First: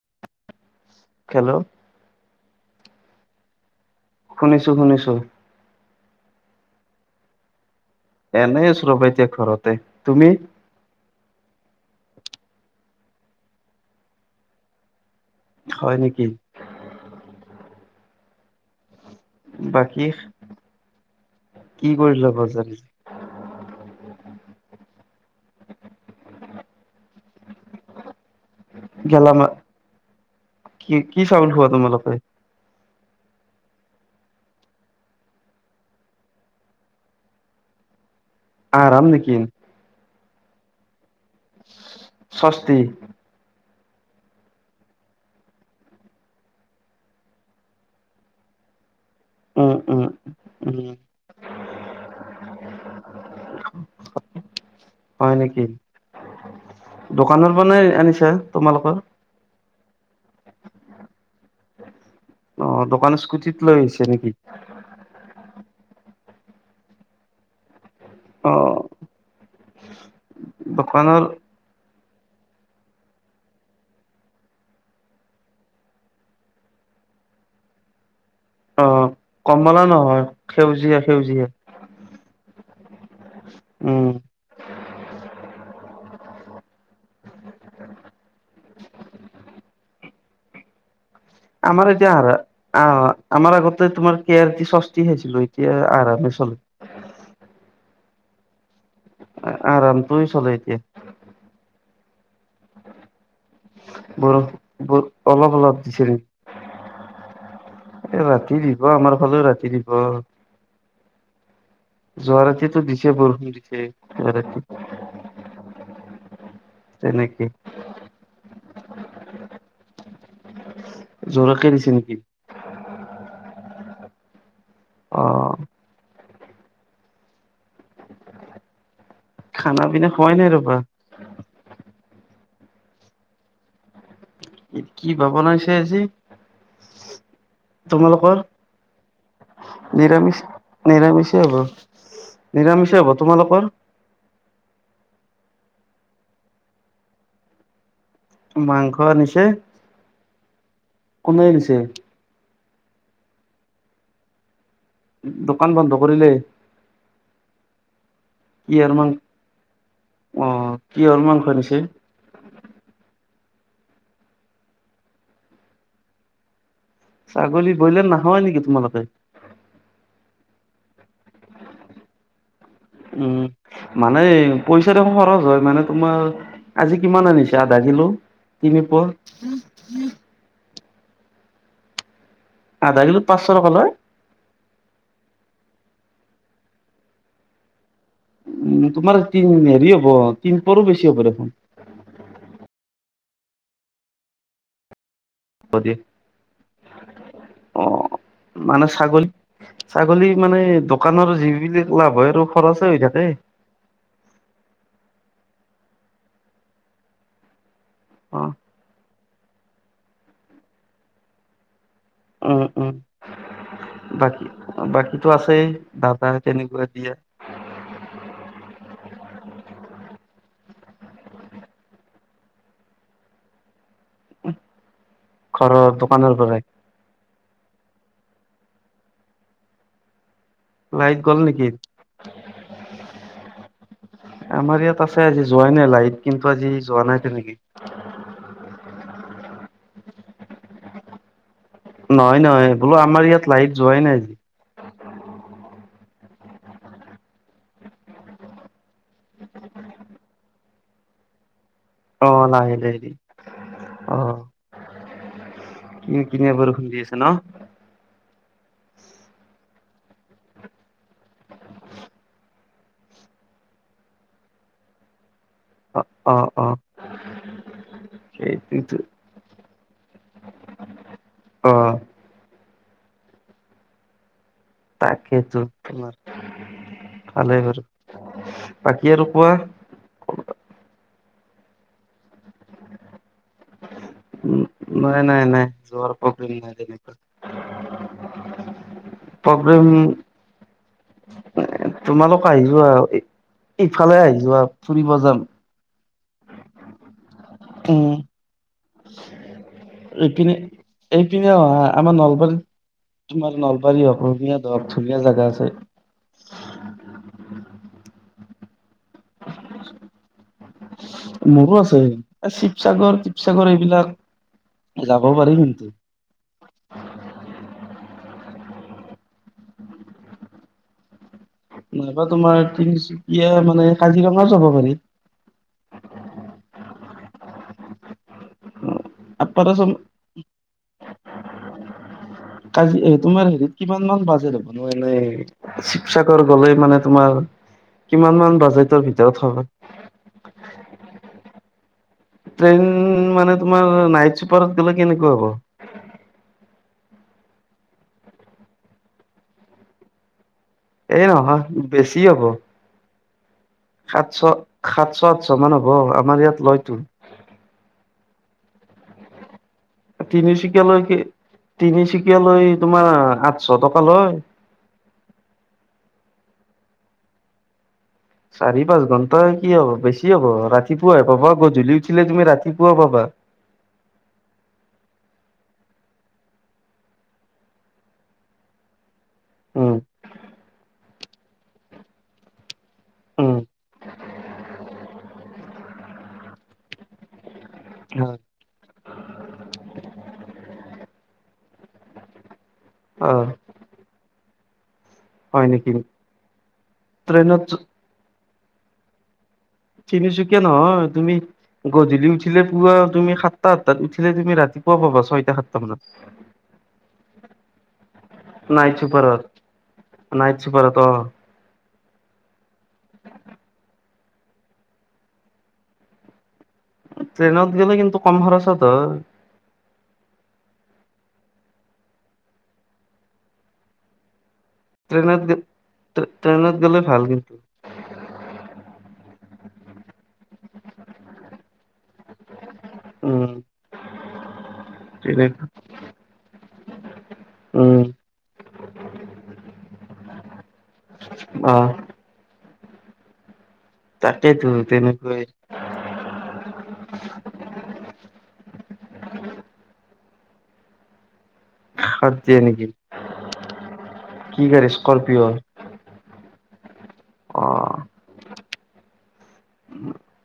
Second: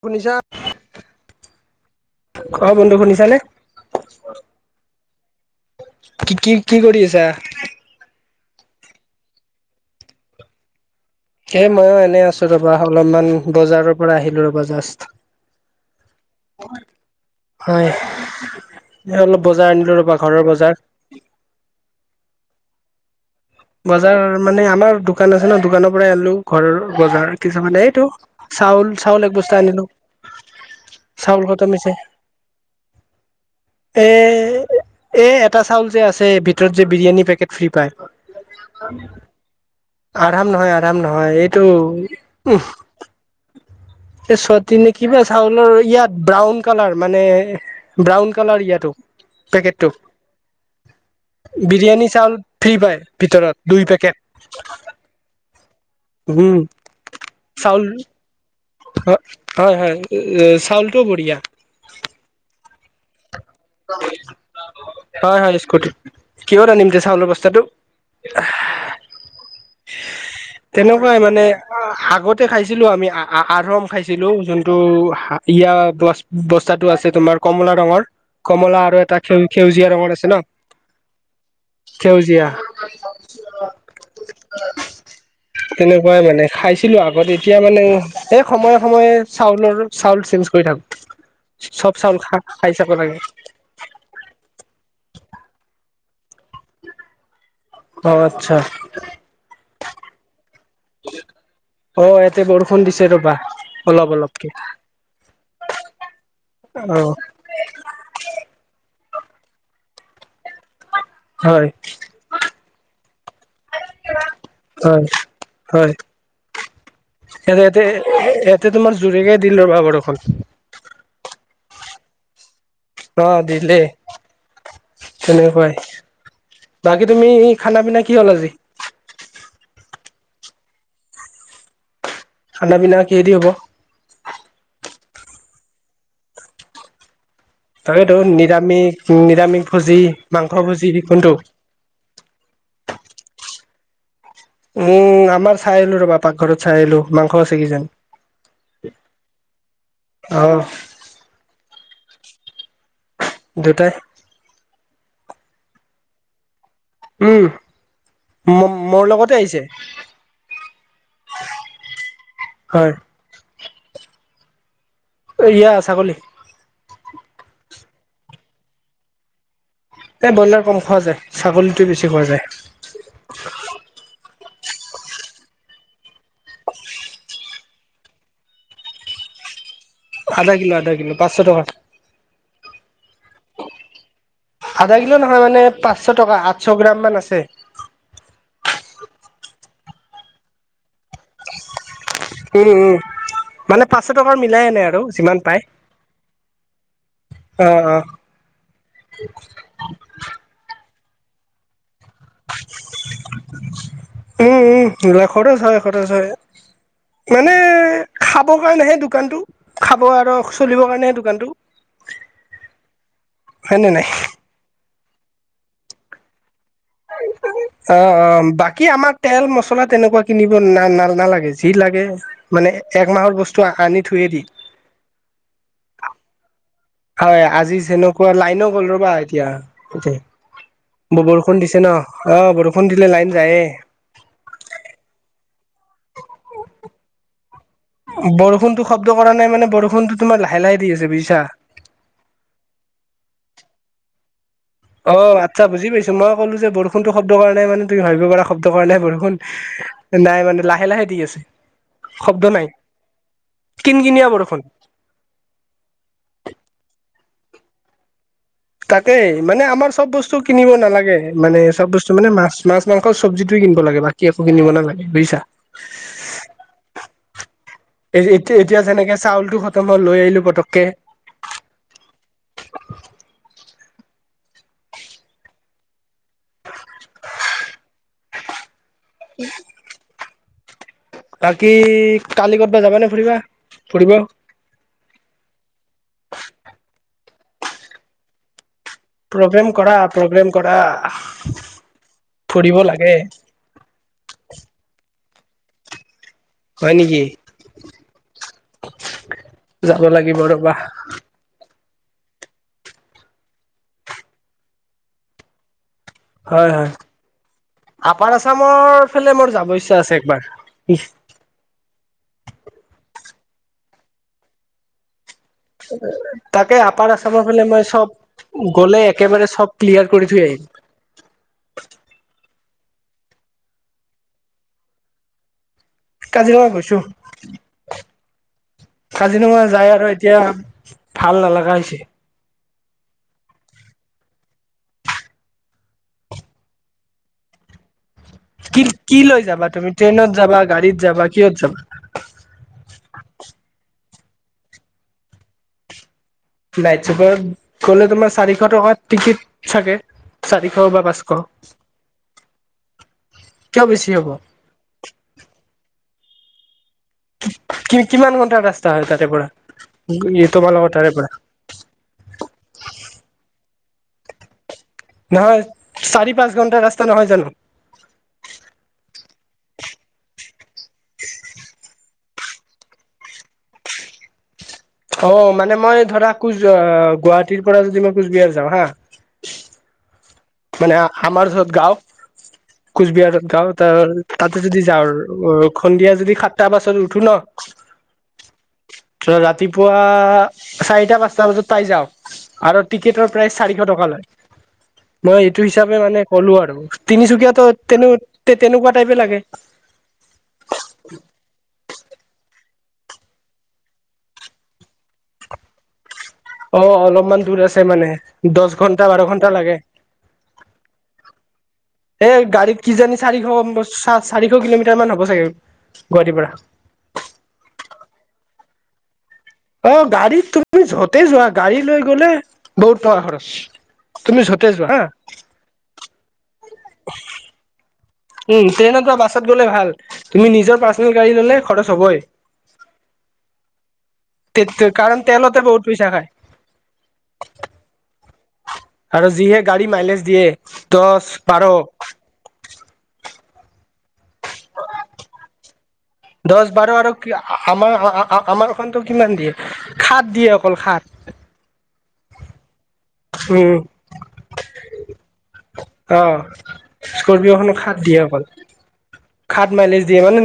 শুনিছা। হেল্ল', কোৱা বন্ধু শুনিছানে? শুনিছো শুনিছো। কি কি কি কৰি আছা? এনেই আছো ৰবা এতিয়া ঘৰতে, তুমি। এ ময়ো এনেই আছোঁ ৰবা অলপমান বজাৰৰ পৰা আহিলো ৰবা জাষ্ট। হয় নেকি। হয়, এ অলপ বজাৰ আনিলো বাকী ৰবা ঘৰৰ বজাৰ। কি কৰিলা বজাৰ। বজাৰ মানে আমাৰ দোকান আছে ন দোকানৰ পৰাই আনিলো ঘৰৰ বজাৰ কিছুমান এইটো, চাউল চাউল এক গেলামা বস্তা আনিলো। কি কি চাউল খোৱা খতম হৈছে তোমালোকে? [inaudible] এহ, এহ এটা চাউল যে আছে, ভিতৰত যে বিৰিয়ানী পেকেট ফ্ৰী পায়। আৰাম নেকি আৰাম নহয় আৰাম নহয়। ষষ্ঠি এইটো এ ছটি নে কিবা চাউলৰ ইয়াত ব্ৰাউন কালাৰ মানে ব্ৰাউন কালাৰ ইয়াতো। উম পেকেটো। উম উম। বিৰিয়ানী চাউল ফ্ৰী পায়। ভিতৰত দুই পেকেট। হয় নেকি, উম দোকানৰ পৰা নে চাউল আনিছা তোমালোকৰ হয় হয়। চাউলটো বঢ়িয়া। অ দোকান স্কুটি হয় হয় স্কুটি, কিহত আনিম এতিয়া চাউলৰ বস্থাটো। অ তেনেকুৱাই দোকানৰ মানে আগতে খাইছিলো আমি, আৰম খাইছিলো। যোনটো হাবিয়া‌ গছ বস্তাটো আছে তোমাৰ কমলা ৰঙৰ। কমলা অ আৰু এটা কমলা সেউজীয়া ৰঙৰ নহয় আছে নহ, সেউজীয়া সেউজীয়া সেউজীয়া উম তেনেকুৱাই মানে খাইছিলোঁ আগতে এতিয়া মানে এই সময়ে সময়ে চাউলৰ চাউল চেঞ্জ কৰি থাকো। আমাৰ চব এতিয়া চাউল আৰু খা খাই চাব অহ লাগে আমাৰ আগতে তোমাৰ কেয়াস্তি ছচদি খাইছিলোঁ। এতিয়া আৰামে অ আচ্ছা। আৰামটো চলে এতিয়া অ ইয়াতে বৰষুণ দিছে ৰবা। অলপ বৰ অলপকে বৰ অলপ অলপ দিছে। অহ এই ৰাতি দিব। আমাৰ ফালেও ৰাতি দিব। হয় যোৱা ৰাতিতো দিছে। বৰষুণ দিছে যোৱা ৰাতি। হয় হয়। তেনেকে এহ ইয়াতে তোমাৰ জোৰেৰেই দিলে ৰবা বৰষুণ। জোৰকে দিছে নেকি। অহ দিলেই, অ তেনেকুৱাই বাকী তুমি খানা পিনা কি হল আজি খানা পিনা খোৱাই নাই ৰবা। খানা পিনা কিহেদি হব। কি বা বনাইছে আজি। তাকেইতো তোমালোকৰ নিৰামিষ নিৰামিষ ভূজি নিৰামিষ মাংস ভূজি নিৰামিষে কোনটো? হ'ব নিৰামিষে হব। তোমালোকৰ? উম। আমাৰ চাই আহিলো ৰবা, পাকঘৰত চাই আহিলো। মাংস আছে কিজান মাংস আনিছে। অ কোনে আনিছে? দেটাই দোকান বন্ধ কৰিলেই। উম। মো কিহৰ মোৰ মাংস লগতে আহিছে। অ কিহৰ মাংস আনিছে হয়। এইয়া ছাগলী ছাগলী ব্ৰইলাৰ নাখাৱাই নেকি তোমালোকে এই ব্ৰইলাৰ কম খোৱা যায়। ছাগলীতোৱে বেছি খোৱা যায়। উম। মানে পইচা দেখোন খৰচ হয় মানে তোমাৰ আজি কিমান আনিছা আধা কিলো। তিনিপোৱা আধা কিলো আধা কিলো পাঁচশ টকাৰ। আধা কিলোত পাঁচশ টকা লয়? আধা কিলো নহয় মানে, পাঁচশ টকা আঠশ গ্ৰাম মান আছে। উম, তোমাৰ তিন হেৰি হব তিন পৰো বেছি হব দেখোন। উম উম। মানে পাঁচশ টকাৰ মিলাই আনে আৰু যিমান পায় হব দিয়া। অ অ অহ, মানে ছাগলী ছাগলী মানে দোকানৰ যিবিলাক লাভ হয় আৰু খৰচে হৈ থাকে। উম-উম লোৱা খৰচ হয় খৰচ হয় মানে অ খাব কাৰণেহে দোকানটো খাব আৰু চলিবৰ কাৰণেহে দোকানটো। উম-উম হয় নে নাই বাকী বাকীতো আছেই দাদা তেনেকুৱা দিয়া। [unintelligible] অ'-অ' বাকী আমাৰ তেল মছলা তেনেকুৱা কিনিব না না নালাগে যি লাগে মানে একমাহৰ বস্তু আনি থয়ে দিওঁ। ঘৰৰ দোকানৰ পৰাই হয় আজি যেনেকুৱা লাইনো গ'ল ৰবা এতিয়া লাইট গ'ল বৰষুণ নেকি দিছে ন', অ' বৰষুণ দিলে লাইন যায়ে। আমাৰ ইয়াত আছে আজি যোৱাই নাই লাইট কিন্তু আজি যোৱা নাই তেনেকে। বৰষুণতো শব্দ কৰা নাই মানে বৰষুণতো তোমাৰ লাহে-লাহে দি আছে বুজিছা। নহয়-নহয় বোলো আমাৰ ইয়াত লাইট যোৱাই নাই। অ' আচ্ছা বুজি পাইছোঁ মই কলোঁ যে বৰষুণতো শব্দ কৰা নাই কাৰণে মানে তুমি ভাবিব পাৰা শব্দ কৰা নাই। বৰষুণ নাই মানে লাহে-লাহে দি আছে। শব্দ অ' নাই লাহে- লাহে দিছে, কিন কিনিয়া অ'। বৰষুণ। কিন কিনিয়া বৰষুণ দি আছে ন'? তাকেই মানে আমাৰ চব বস্তু কিনিব নালাগে মানে চব বস্তু মানে মাছ-মাছ মাংস চবজিটোৱে কিনিব লাগে বাকী বাকী একো কিনিব নালাগে বুজিছা। অ'-অ' এ এতিয়া-এতিয়া সেইটোতো যেনেকে চাউলটো খতম হ'ল লৈ আহিলোঁ পতকে। অ' তাকেইতো তোমাৰ ভালেই বাৰু, বাকী আৰু কোৱা? বাকী কালি ক'ৰবাত যাবা নে ফুৰিবা? ফুৰিব [unintelligible] নাই-নাই-নাই যোৱাৰ প্ৰগ্ৰেম নাই তেনেকুৱা। প্ৰগ্ৰেম কৰা প্ৰগ্ৰেম কৰা তোমালোক আহি ফুৰিব যোৱা লাগে। ইফালে আহি যোৱা ফুৰিব যাম। হয় নেকি, উম যাব লাগিব এইপিনে ৰবা। এইপিনে অহা আমাৰ নলবাৰীত তোমাৰ নলবাৰী হওক ৰঙিয়াত হওক ধুনীয়া জাগা আছে। হয়-হয় আপাৰ আছামৰ ফালে মোৰ যাব ইচ্ছা আছে একবাৰ। মোৰো আছে শিৱসাগৰ-শিৱসাগৰ এইবিলাক যাব পাৰি কিন্তু। তাকে আপাৰ আছামৰ ফালে মই চব গ'লে একেবাৰে চব ক্লিয়াৰ কৰি থৈ আহিম। নাইবা তোমাৰ তিনিচুকীয়া মানে কাজিৰঙাও যাব পাৰি। কাজিৰঙা গৈছোঁ, কাজিৰঙা আপাৰ আচাম যায় আৰু এতিয়া ভাল নালাগা হৈছে। কাজি তোমাৰ হেৰি কিমান মান বাজেট হ'বনো এনে শিৱসাগৰ গ'লে মানে তোমাৰ কিমান মান কি বাজেটৰ কি লৈ ভিতৰত যাবা হ'ব। তুমি ট্ৰেইনত যাবা, গাড়ীত যাবা কিহত যাবা? ট্ৰেইন মানে তোমাৰ নাইট চুপাৰত গ'লে কেনেকুৱা হ'ব। নাইট চুপাৰত গ'লে তোমাৰ চাৰিশ টকা টিকিট চাগে। চাৰিশ বা এই পাঁচশ। নহয় বেছি হ'ব। বেছি হ'ব সাতশ সাতশ আঠশ মান হ'ব আমাৰ ইয়াত লয়তো। কি কিমান ঘণ্টাৰ ৰাস্তা হয় তাৰে পৰা, তোমালোকৰ তাৰে পৰা। তিনিচুকীয়া লৈ তোমাৰ আঠশ টকা লয়। নহয়, চাৰি পাঁচ, ঘণ্টা ৰাস্তা নহয় জানো। চাৰি পাঁচ ঘণ্টা কি হ'ব বেছি হ'ব ৰাতিপুৱাই পাবা গধূলি উঠিলে তুমি ৰাতিপুৱা পাবা। অ' মানে মই ধৰা কোচ গুৱাহাটীৰ পৰা যদি মই কোচবিহাৰ যাওঁ হা উম মানে আমাৰ য'ত গাওঁ। কোচবিহাৰত উম, গাওঁ তাৰ তাতে যদি যাওঁ সন্ধিয়া যদি সাতটা বাছত উঠো ন। [inaudible] হয়। তে ৰাতিপুৱা চাৰিটা পাঁচটা বজাত পাই যাওঁ। আৰু- টিকেটৰ অহ, প্ৰাইচ চাৰিশ টকা লয়। মই এইটো হয় নেকি? হিচাপে মানে ক'লো আৰু তিনিচুকীয়াতো ট্ৰেইনত তেনে তেনেকুৱা টাইপে লাগে। তিনিচুকীয়া নহয়। তুমি গধূলি উঠিলে পুৱা তুমি সাতটা, আঠটাত উঠিলে তুমি ৰাতিপুৱা পাবা। ছয়টা সাতটা মানত- অ অলপমান দূৰ আছে। মানে দছ নাইট ঘন্টা বাৰ চুপাৰত ঘন্টা লাগে- নাইট চুপাৰত অ- এ গাড়ীত কিজানি চাৰিশ, চাৰিশ কিলোমিটাৰ মান হ'ব চাগে গুৱাহাটীৰ, পৰা। ট্ৰেইনত গেলে কিন্তু কম খৰচত হয়- অ গাড়ীত তুমি যতেই যোৱা গাড়ী লৈ গলে বহুত টকা খৰচ। তুমি যতে যোৱা হা। ট্ৰেইত ট্ৰেইনত গ'লে ভাল কিন্তু। উম ট্ৰেইনত, বাছত গ'লে ভাল তুমি নিজৰ পাৰ্চনেল গাড়ী, ল'লে খৰচ হ'বই। উম, - তে কাৰণ তেলতে বহুত পইচা খায়। উম, আৰু যিহে গাড়ী মাইলেজ দিয়ে দহ বাৰ- অ', তাকেইেতো তেনেকৈ- দহ বাৰ আৰু কি আমাৰ আমাৰখনতো কিমান দিয়ে। সাত দিয়ে অকল সাত- সাত দিয়ে নেকি উম কি গাড়ী, স্কৰপিঅ'ৰ। অ, স্কপিঅ খন সাত দিয়ে অকল সাত মাইলেজ দিয়ে, মানে-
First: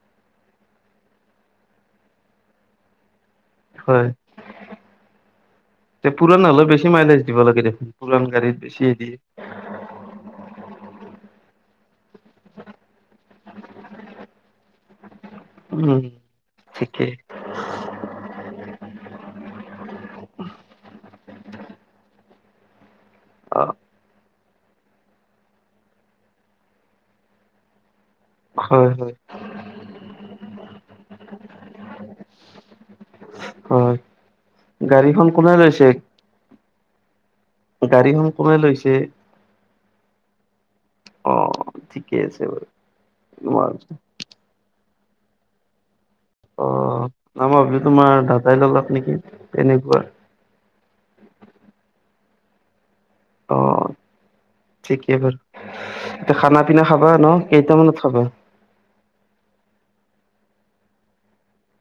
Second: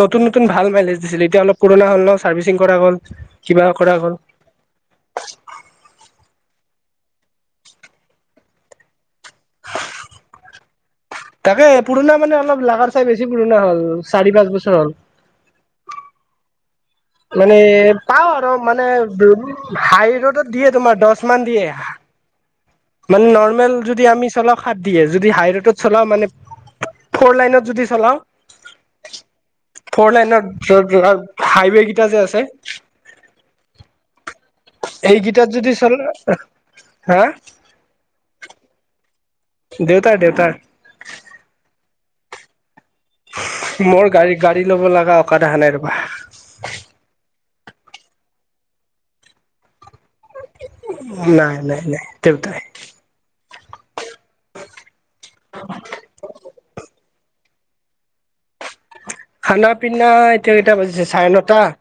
নতুন নতুন ভাল মাইলেজ দিছিল এতিয়া অলপ পুৰণা হ'ল ন চাৰ্ভিচিং কৰা হ'ল। কিবা কৰা হয়। হ'ল। তে পুৰাণ হ'লেও বেছি মাইলেজ দিব লাগে দেখোন পৰাণ গাড়ীত, বেছি। [inaudible] তাকে পুৰণা মানে অলপ লাগাৰ চাই বেছি পুৰণা হ'ল চাৰি পাঁচ বছৰ হ'ল। উম, ঠিকেই। মানে পাওঁ আৰু মানে হাই ৰোডত দিয়ে তোমাৰ দহ মান দিয়ে- মানে অ নৰ্মেল যদি আমি চলাওঁ- সাত দিয়ে যদি হাই ৰোডত চলাও মানে ফ'ৰ লাইনত যদি হয় হয় চলাও- ফৰ লাইন হাইৱে কেইটা যে আছে। হয়। এই গাড়ীখন কিটাৰ কোনে যদি লৈছে চল হা গাড়ীখন কোনে লৈছে। দেউতাই দেউতাই- অ ঠিকেই আছে বাৰু। তোমাৰ মই গাড়ী গাড়ী ল'ব লগা অকাদ অহা নাই ৰবা অ, আমাৰ ভাবি তোমাৰ দাদাই ল'লক নেকি? তেনেকুৱা- উম নাই নাই নাই দেউতাই- অ ঠিকেই বাৰু এতিয়া খানা পিনা খাবা ন কেইটামানত খাবা। খানা পিনা এতিয়া কেইটা বাজিছে চাৰে নটা-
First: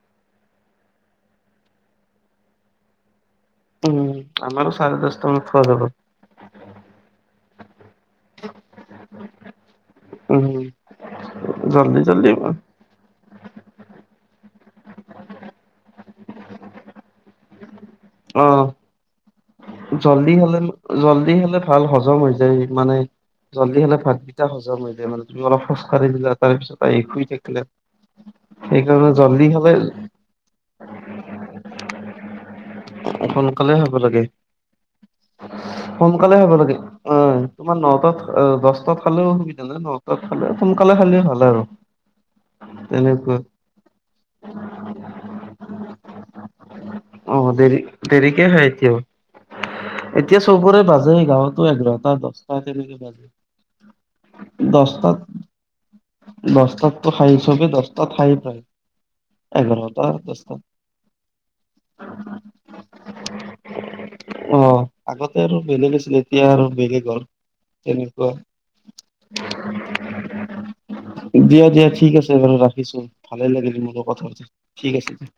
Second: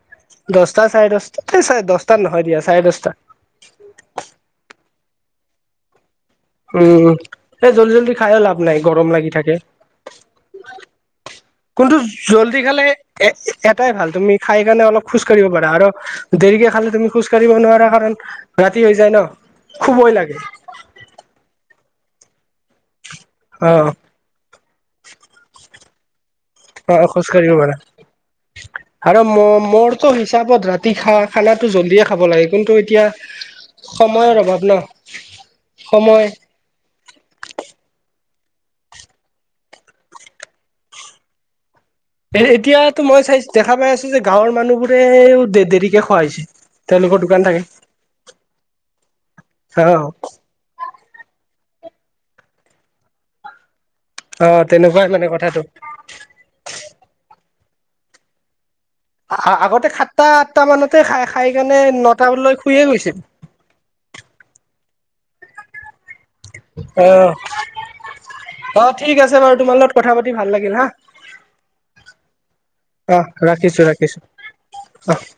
দহটা চাৰে দহটা এই চাৰে দহটাত নহয় দিয়া চাৰে দহটা উম আমাৰো চাৰে দচটা মানত খোৱা যাব। উম, এ জল্দি জল্দি খাইও লাভ নাই গৰম লাগি থাকে। উম কোনটো জল্দি খালে এ এটাই ভাল তুমি খাই কাৰণে অলপ খোজ কঢ়িব পাৰা আৰু- দেৰিকে খালে তুমি খোজ কাঢ়িব নোৱাৰা কাৰণ অ ৰাতি হৈ যায় ন, শুবই জল্দি লাগে। হলে জল্দি হলে ভাল হজম হৈ যায় মানে অ জল্দি হলে ভাত কেইটা হজম হৈ যায় মানে তুমি অলপ খোজ কাঢ়ি দিলা তাৰ পিছত অ আহি খোজ শুই কাঢ়িব থাকিলা পাৰে সেইকাৰণে আৰু জল্দি ম হলে মোৰটো হিচাপত ৰা তি খা খানাতো জল্ডিয়ে খাব লাগে কিন্তু এতিয়া সোনকালে হ'ব লাগে সময়ৰ অভাৱ ন সময় বলকে অ তোমাৰ নটাত দহটাত খালেও অসুবিধা নাই নটাত খালে সোনকালে খালে ভাল আৰু এ এতিয়াতো মই তেনেকুৱা চাইছো দেখা পাই আছো যে গাঁৱৰ মানুহবোৰেও দে দেৰিকে খোৱা হৈছে তেওঁলোকৰ অ দোকান থাকে দেৰি দেৰিকে হয়ে এতিয়াও অ', এতিয়া চবৰে বাজে গাঁৱতো এঘাৰটা দহটা তেনেকে বাজে অ তেনেকোৱাই মানে কথাটো দছটাততো খাই চবেই দছটাত খায়ে প্ৰায় আ আগতে এঘাৰটা সাতটা দহটা আঠটা মানতে খাই খাই কেনে নটা মানত শুইয়ে গৈছিল অ আগতে আৰু বেলেগ আছিলে এতিয়া আৰু বেলেগ হল অ', তেনেকোৱা অ', ঠিক আছে বাৰু তোমাৰ লগত কথা পাতি ভাল লাগিল হা দিয়া দিয়া ঠিক আছে বাৰু ৰাখিছো অ', ভালে ৰাখিছো লাগিল মোৰো ৰাখিছো কথা পাতি ঠিক আছে অ'। দিয়া